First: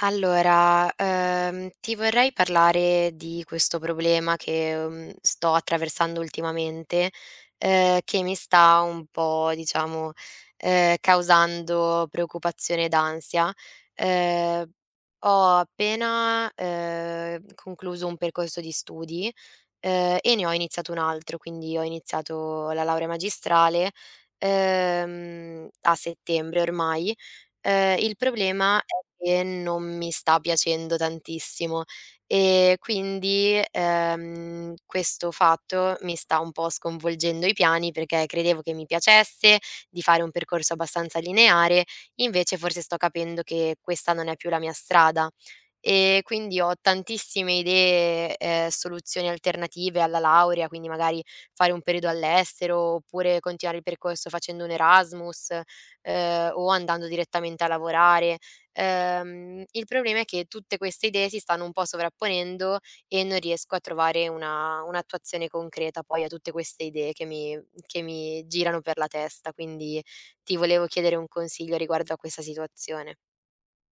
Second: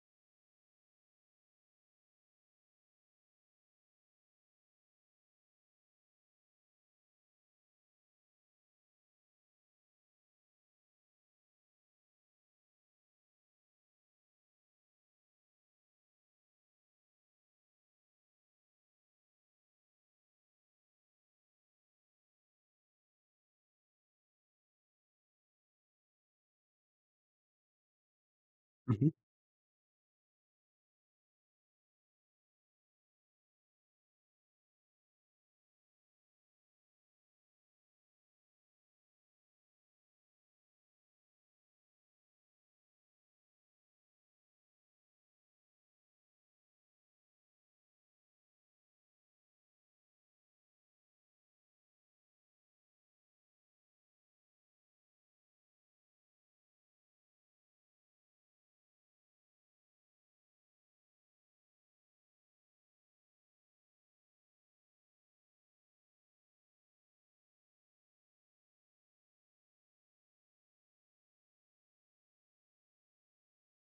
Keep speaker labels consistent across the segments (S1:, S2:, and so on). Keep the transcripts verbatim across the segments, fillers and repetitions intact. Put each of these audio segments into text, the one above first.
S1: Allora, ehm, ti vorrei parlare di questo problema che, mhmm, sto attraversando ultimamente, ehm, che mi sta un po' diciamo, ehm, causando preoccupazione ed ansia. Ehm, ho appena, ehm, concluso un percorso di studi, ehm, e ne ho iniziato un altro, quindi ho iniziato la laurea magistrale, ehm, a settembre ormai. Ehm, il problema è
S2: Mh-mh.
S1: che non mi sta piacendo tantissimo e quindi, ehm, questo fatto mi sta un po' sconvolgendo i piani perché credevo che mi piacesse di fare un percorso abbastanza lineare, invece forse sto capendo che questa non è più la mia strada. E quindi ho tantissime idee e soluzioni alternative alla laurea, quindi magari fare un periodo all'estero, oppure continuare il percorso facendo un Erasmus, ehm, o andando direttamente a lavorare. Ehm, il problema è che tutte queste idee si stanno un po' sovrapponendo e non riesco a trovare una un'attuazione concreta poi a tutte queste idee che mi che mi girano per la testa, quindi ti volevo chiedere un consiglio riguardo a questa situazione.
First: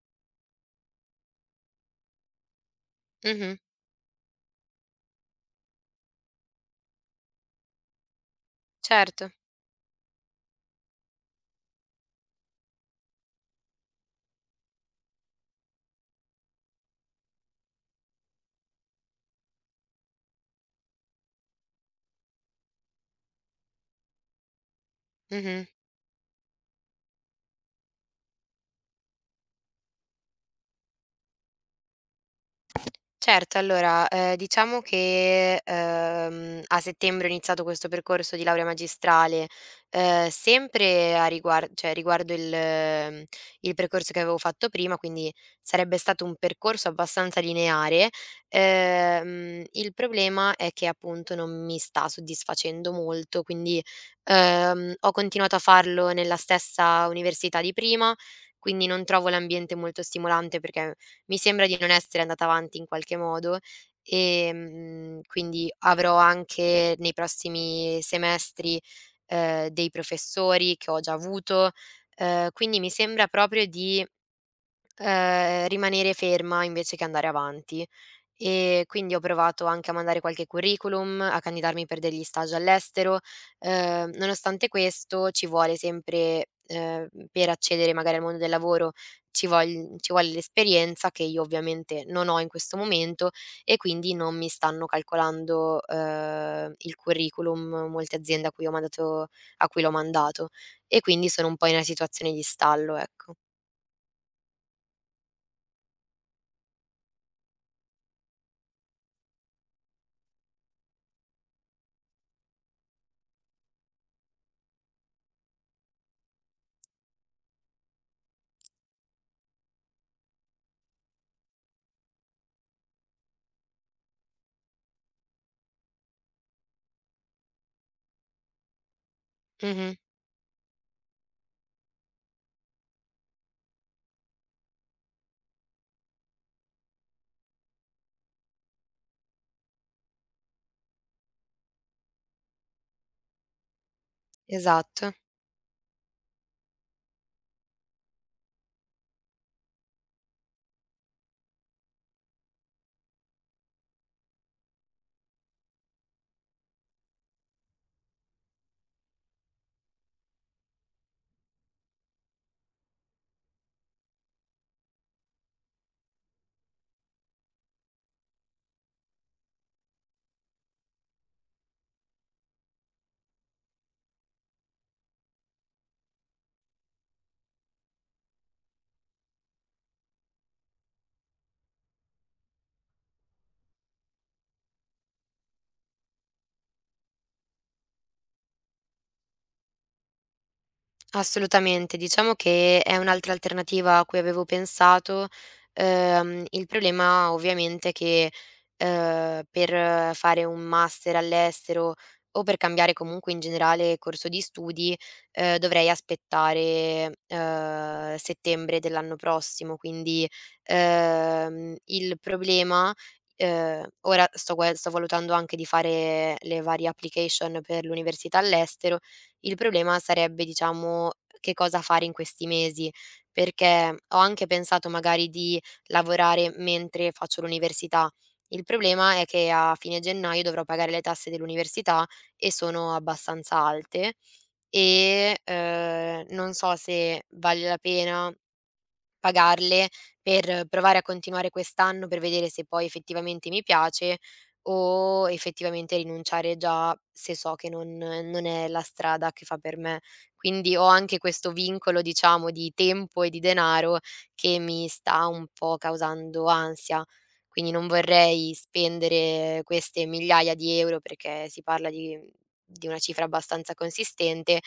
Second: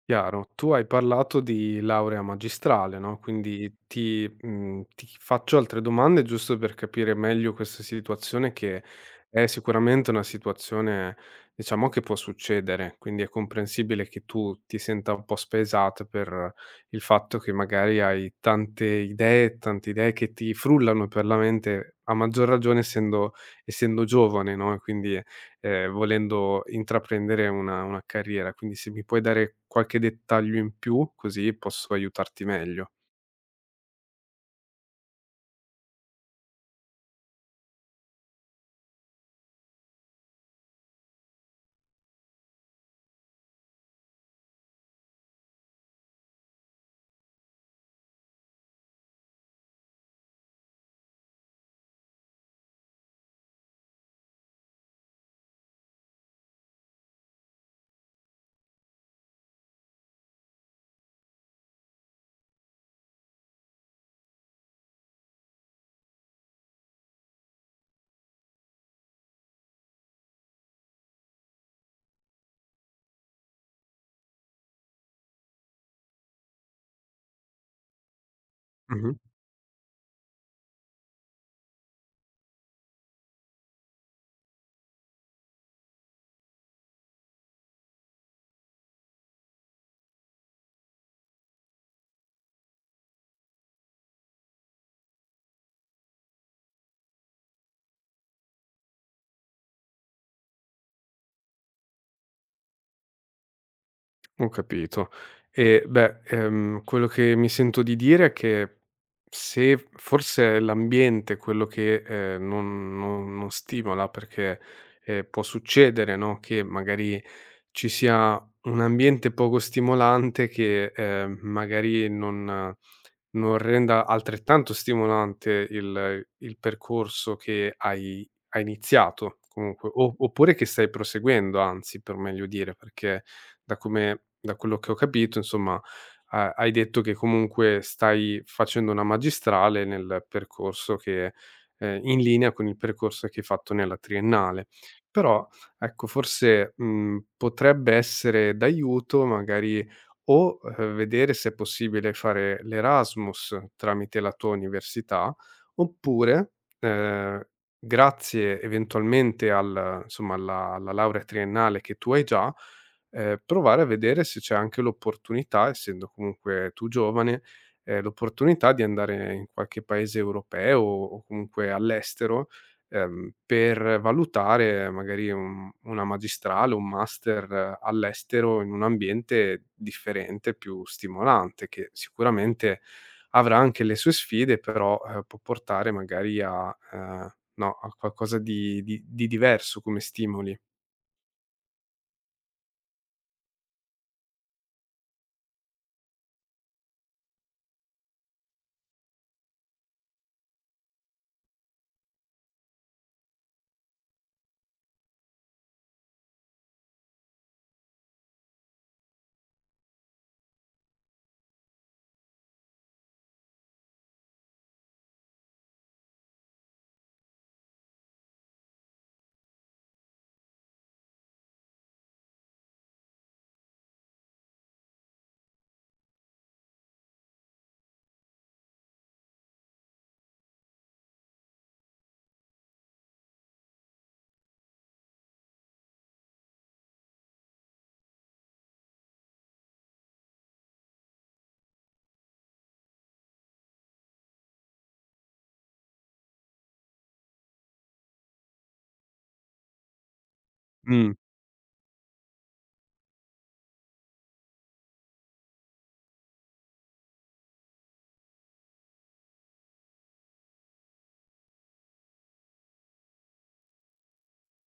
S2: Chiaro. Tu hai parlato di laurea magistrale, no,
S1: Mh-mh,
S2: quindi ti mhmm, ti faccio altre domande giusto per capire meglio questa situazione, che
S1: certo.
S2: è sicuramente una situazione, diciamo, che può succedere, quindi è comprensibile che tu ti senta un po' spaesato per il fatto che magari hai tante idee, tante idee che ti frullano per la mente, a maggior ragione essendo essendo giovane, no, e quindi
S1: Mh-mh.
S2: ehm, volendo intraprendere una una carriera. Quindi se mi puoi dare qualche dettaglio in più, così posso aiutarti meglio.
S1: Certo, allora, ehm, diciamo che, ehm, a settembre ho iniziato questo percorso di laurea magistrale, ehm, sempre a riguar cioè riguardo il mhmm, il percorso che avevo fatto prima, quindi sarebbe stato un percorso abbastanza lineare. Ehm, il problema è che appunto non mi sta soddisfacendo molto, quindi, ehm, ho continuato a farlo nella stessa università di prima, quindi non trovo l'ambiente molto stimolante perché mi sembra di non essere andata avanti in qualche modo, ehm, quindi avrò anche nei prossimi semestri, ehm, dei professori che ho già avuto, ehm, quindi mi sembra proprio di, ehm, rimanere ferma invece che andare avanti. E quindi
S2: Mh-mh,
S1: ho provato anche a mandare qualche curriculum, a candidarmi per degli stage all'estero. Ehm, nonostante questo ci vuole sempre, ehm, per accedere magari al mondo del lavoro, ci vogl ci vuole l'esperienza che io ovviamente non ho in questo momento e quindi non mi stanno calcolando, ehm, il curriculum molte aziende a cui ho mandato a cui l'ho mandato. E quindi sono un po' in una situazione di stallo, ecco.
S2: ho capito. E beh, ehm, quello che mi sento di dire è che, se forse è l'ambiente quello che, ehm, non non non stimola, perché, ehm, può succedere, no, che magari ci sia un ambiente poco stimolante che, ehm, magari non non renda altrettanto stimolante il il percorso che hai hai iniziato comunque,
S1: Mh-mh,
S2: o oppure che stai proseguendo anzi, per meglio dire, perché da come da quello che ho capito insomma, ha hai detto che comunque stai facendo una magistrale nel percorso che, ehm, in linea con il percorso che hai fatto nella triennale.
S1: esatto.
S2: Però, ecco, forse, mhmm, potrebbe essere d'aiuto magari, o, uhm, vedere se è possibile fare l'Erasmus tramite la tua università, oppure, uhm, grazie eventualmente al insomma alla alla laurea triennale che tu hai già, ehm, provare a vedere se c'è anche l'opportunità, essendo comunque tu giovane, ehm, l'opportunità di andare in qualche paese europeo o comunque all'estero, ehm, per valutare magari un una magistrale, un master eh, all'estero in un ambiente differente, più stimolante, che sicuramente avrà anche le sue sfide, però, ehm, può portare magari a, ehm, no, a qualcosa di di di diverso come stimoli.
S1: Assolutamente, diciamo che è un'altra alternativa a cui avevo pensato. Ehm, il problema ovviamente è che, ehm, per fare un master all'estero o per cambiare comunque in generale corso di studi, ehm, dovrei aspettare, ehm, settembre dell'anno prossimo. Quindi, ehm, il problema ehm, ora sto gua sto valutando anche di fare le varie application per l'università all'estero. Il problema sarebbe, diciamo, che cosa fare in questi mesi, perché ho anche pensato magari di lavorare mentre faccio l'università. Il problema è che a fine gennaio dovrò pagare le tasse dell'università e sono abbastanza alte e, ehm, non so se vale la pena pagarle per provare a continuare quest'anno, per vedere se poi effettivamente mi piace o effettivamente rinunciare già se so che non non è la strada che fa per me. Quindi ho
S2: Mh.
S1: anche questo vincolo, diciamo, di tempo e di denaro che mi sta un po' causando ansia. Quindi non vorrei spendere queste migliaia di euro, perché si parla di di una cifra abbastanza consistente,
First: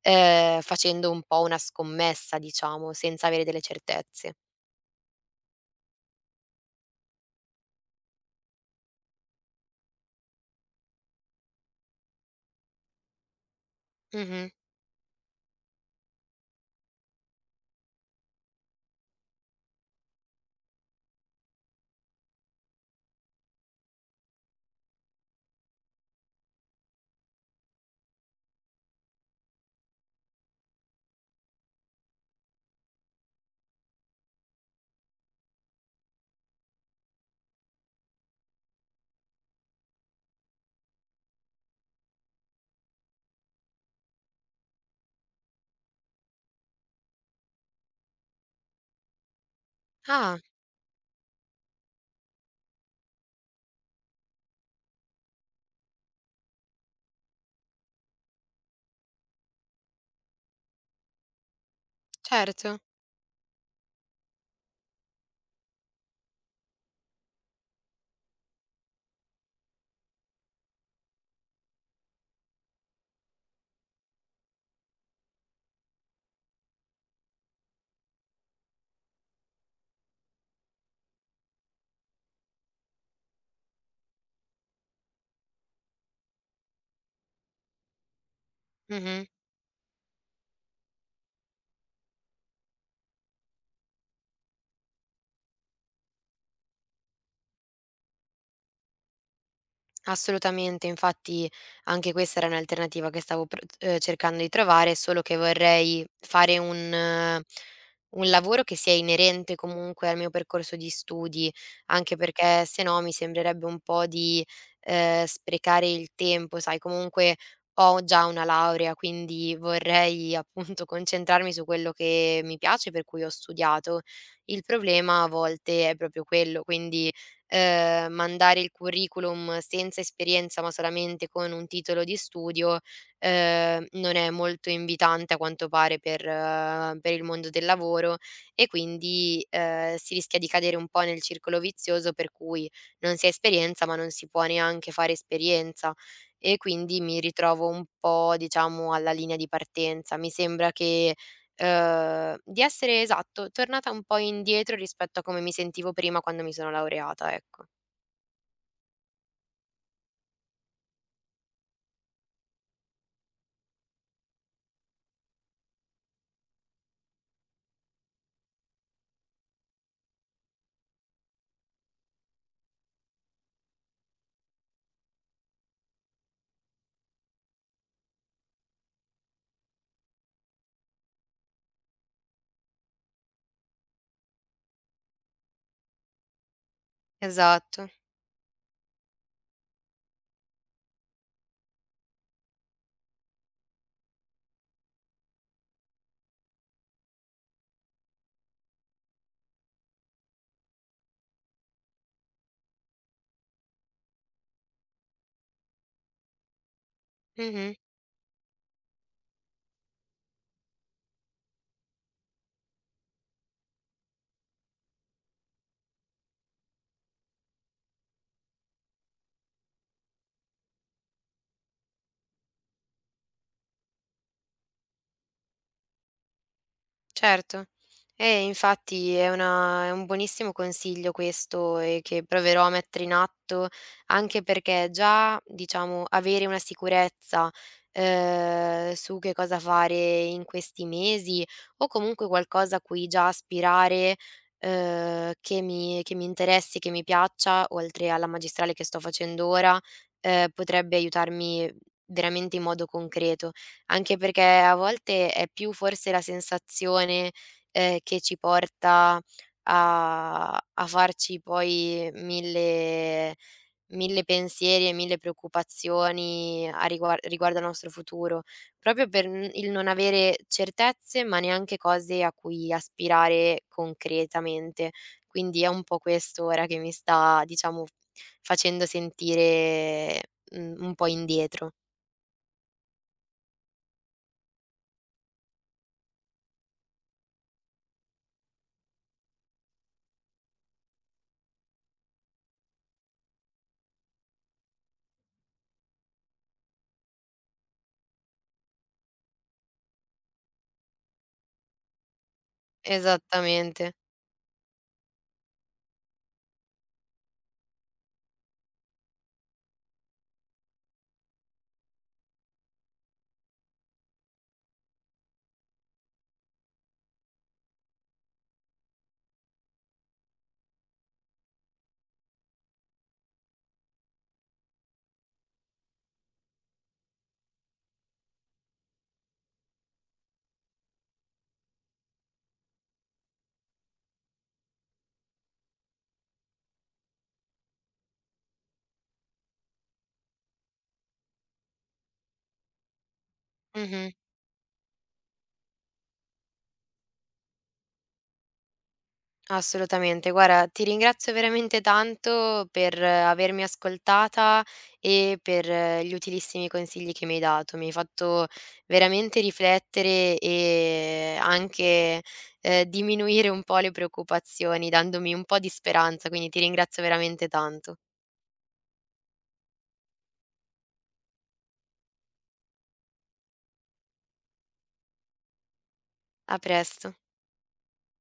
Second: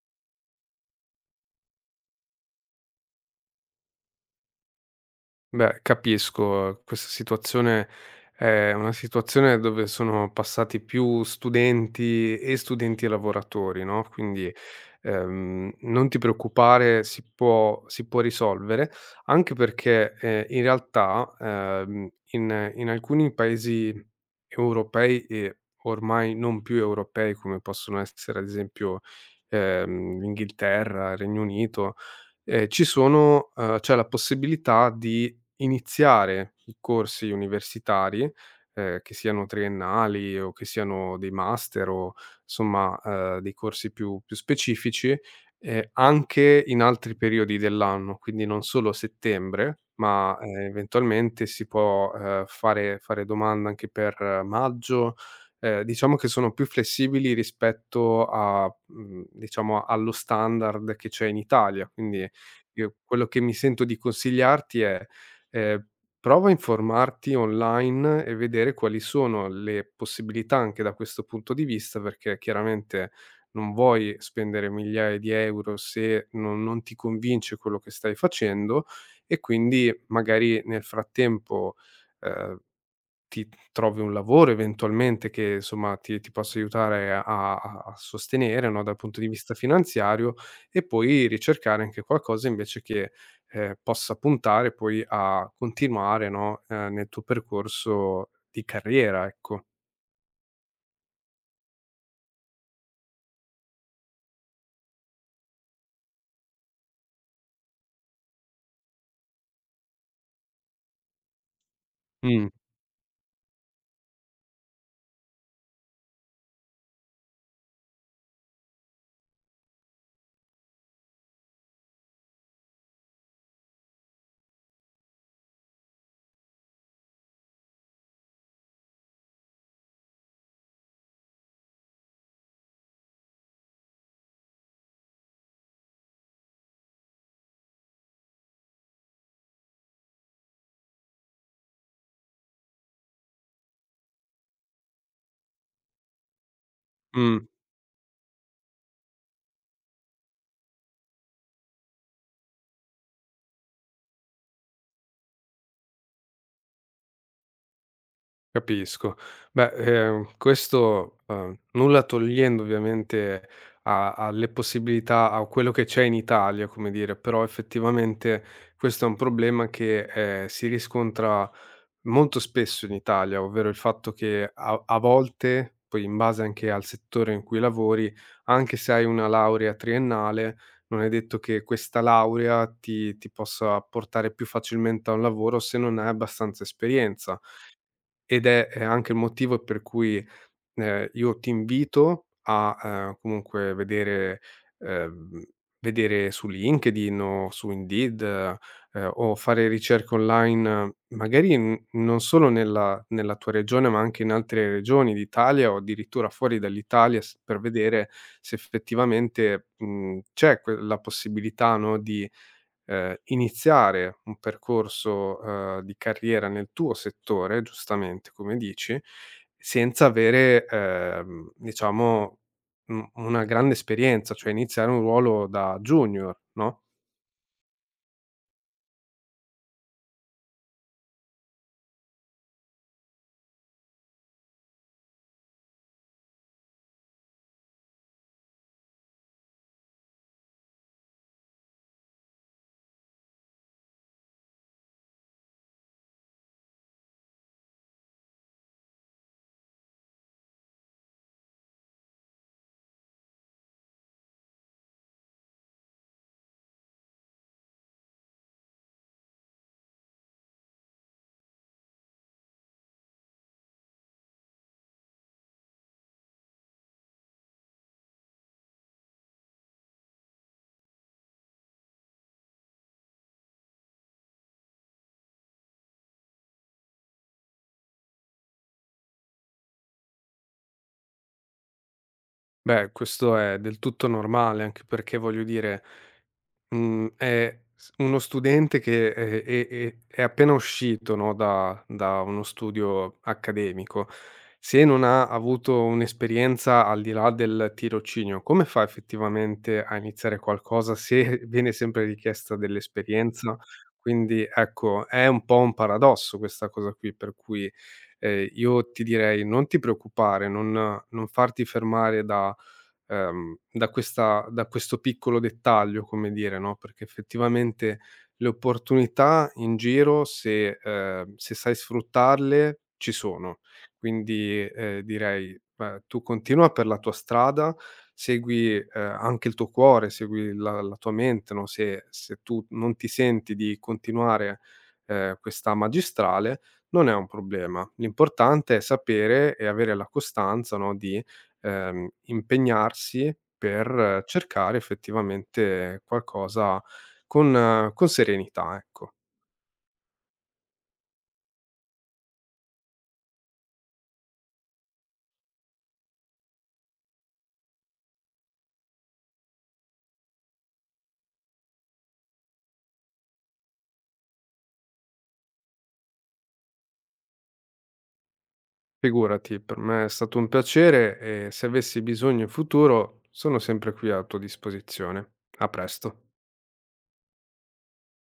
S1: ehm, facendo un po' una scommessa diciamo, senza avere delle certezze.
S2: Beh, capisco. Questa situazione è una situazione dove sono passati più studenti e studenti e lavoratori, no,
S1: Mh-mh.
S2: quindi, ehm, non ti preoccupare, si può si può risolvere, anche perché, ehm, in realtà, ehm, in in alcuni paesi europei e ormai non più europei, come possono essere ad esempio, ehm, l'Inghilterra, il Regno Unito. Ehm, ci sono uhm, c'è la possibilità di iniziare i corsi universitari, ehm, che siano triennali o che siano dei master o somma, uhm, dei corsi più più specifici, ehm, anche in altri periodi dell'anno, quindi non solo a settembre, ma,
S1: Ah,
S2: ehm, eventualmente si può, uhm, fare fare domanda anche per eh, maggio. Ehm, diciamo che sono più flessibili rispetto a, mhmm, diciamo, allo standard che c'è in Italia, quindi
S1: certo.
S2: io quello che mi sento di consigliarti è, ehm, prova a informarti online e vedere quali sono le possibilità anche da questo punto di vista, perché chiaramente non vuoi spendere migliaia di euro se non non ti convince quello che stai facendo e quindi magari nel frattempo, ehm ti trovi un lavoro eventualmente che, insomma, ti ti possa aiutare a a a sostenere, no, dal punto
S1: Mh-mh.
S2: di vista finanziario, e poi ricercare anche qualcosa, invece, che, ehm, possa puntare poi a continuare, no, ehm, nel tuo percorso di carriera, ecco.
S1: Assolutamente, infatti anche questa era un'alternativa che stavo pr ehm, cercando di trovare, solo che vorrei fare un eh, un lavoro che sia inerente comunque al mio percorso di studi, anche
S2: Mh,
S1: perché se no mi sembrerebbe un po' di ehm, sprecare il tempo, sai, comunque ho già una laurea, quindi vorrei appunto concentrarmi su quello che mi piace, per cui ho studiato. Il problema a volte è proprio quello, quindi ehm, mandare il curriculum senza esperienza, ma solamente con un titolo di studio, ehm, non è molto invitante a quanto pare per eh, per il mondo del lavoro e quindi, ehm, si rischia di cadere un po' nel circolo vizioso per cui non si ha esperienza, ma non si può neanche fare esperienza e quindi mi
S2: mh.
S1: ritrovo un po', diciamo, alla linea di partenza. Mi sembra che Uhm, di essere, esatto, tornata un po' indietro rispetto a come mi sentivo prima quando mi sono laureata, ecco.
S2: Capisco. Beh, ehm, questo, uhm, nulla togliendo ovviamente a alle possibilità, a quello che c'è in Italia, come dire, però effettivamente questo è un problema che, ehm, si riscontra molto spesso in Italia, ovvero il fatto che, a a volte, poi in base anche al settore in cui lavori, anche se hai una laurea triennale, non è detto che questa laurea ti ti possa portare più facilmente a un lavoro se non hai abbastanza esperienza.
S1: Esatto.
S2: Ed è, ehm, anche il motivo per cui, ehm, io ti invito a, ehm, comunque vedere, ehm, vedere su LinkedIn o su Indeed, ehm, o fare ricerche online, eh, magari n non solo nella nella tua regione, ma anche in altre regioni d'Italia o addirittura fuori dall'Italia, s per
S1: Mh-mh.
S2: vedere se effettivamente, mhmm, c'è que la possibilità, no, di, ehm, iniziare un percorso, ehm, di carriera nel tuo settore, giustamente come dici, senza avere, ehm, diciamo, u una grande esperienza, cioè iniziare un ruolo da junior, no?
S1: Certo. Eh, infatti è una è un buonissimo consiglio questo e che proverò a mettere in atto, anche perché già, diciamo, avere una sicurezza, ehm, su che cosa fare in questi mesi o comunque qualcosa a cui già aspirare, ehm, che mi che mi interessi, che mi piaccia, oltre alla magistrale che sto facendo ora, ehm, potrebbe aiutarmi veramente in modo concreto. Anche perché a volte è più forse la sensazione, ehm, che ci porta a a farci poi mille mille pensieri e mille preoccupazioni a rigua riguardo al nostro futuro, proprio per n il non avere certezze, ma neanche cose a cui aspirare concretamente. Quindi è un po' questo ora che mi sta, diciamo, facendo sentire, mhmm, un po' indietro.
S2: Beh, questo è del tutto normale, anche perché voglio dire, Mhmm, è s uno studente che è è è è appena uscito, no, da da uno studio accademico, se non ha avuto un'esperienza al di là del tirocinio, come fa effettivamente a iniziare qualcosa se viene sempre richiesta dell'esperienza?
S1: Esattamente.
S2: Quindi, ecco, è un po' un paradosso questa cosa qui, per cui, ehm, io ti direi: non ti preoccupare, non non farti fermare da ehm, da questa da questo piccolo dettaglio, come dire, no, perché effettivamente le opportunità in giro, se, ehm, se sai sfruttarle, ci sono. Quindi, ehm, direi, ehm, tu continua per la tua strada, segui, ehm, anche il tuo cuore, segui la la tua mente, no, se se tu non ti senti di continuare, ehm, questa magistrale non è un problema. L'importante è sapere e avere la costanza, no, di, ehm, impegnarsi
S1: Mh-mh.
S2: per cercare effettivamente qualcosa con eh, con serenità, ecco.
S1: Assolutamente. Guarda, ti ringrazio veramente tanto per avermi ascoltata e per eh, gli utilissimi consigli che mi hai dato. Mi hai fatto veramente riflettere e anche eh, diminuire un po' le preoccupazioni, dandomi un po' di speranza, quindi ti ringrazio veramente tanto.
S2: Figurati, per me è stato un piacere e se avessi bisogno in futuro sono sempre qui a tua disposizione. A presto.
S1: A presto.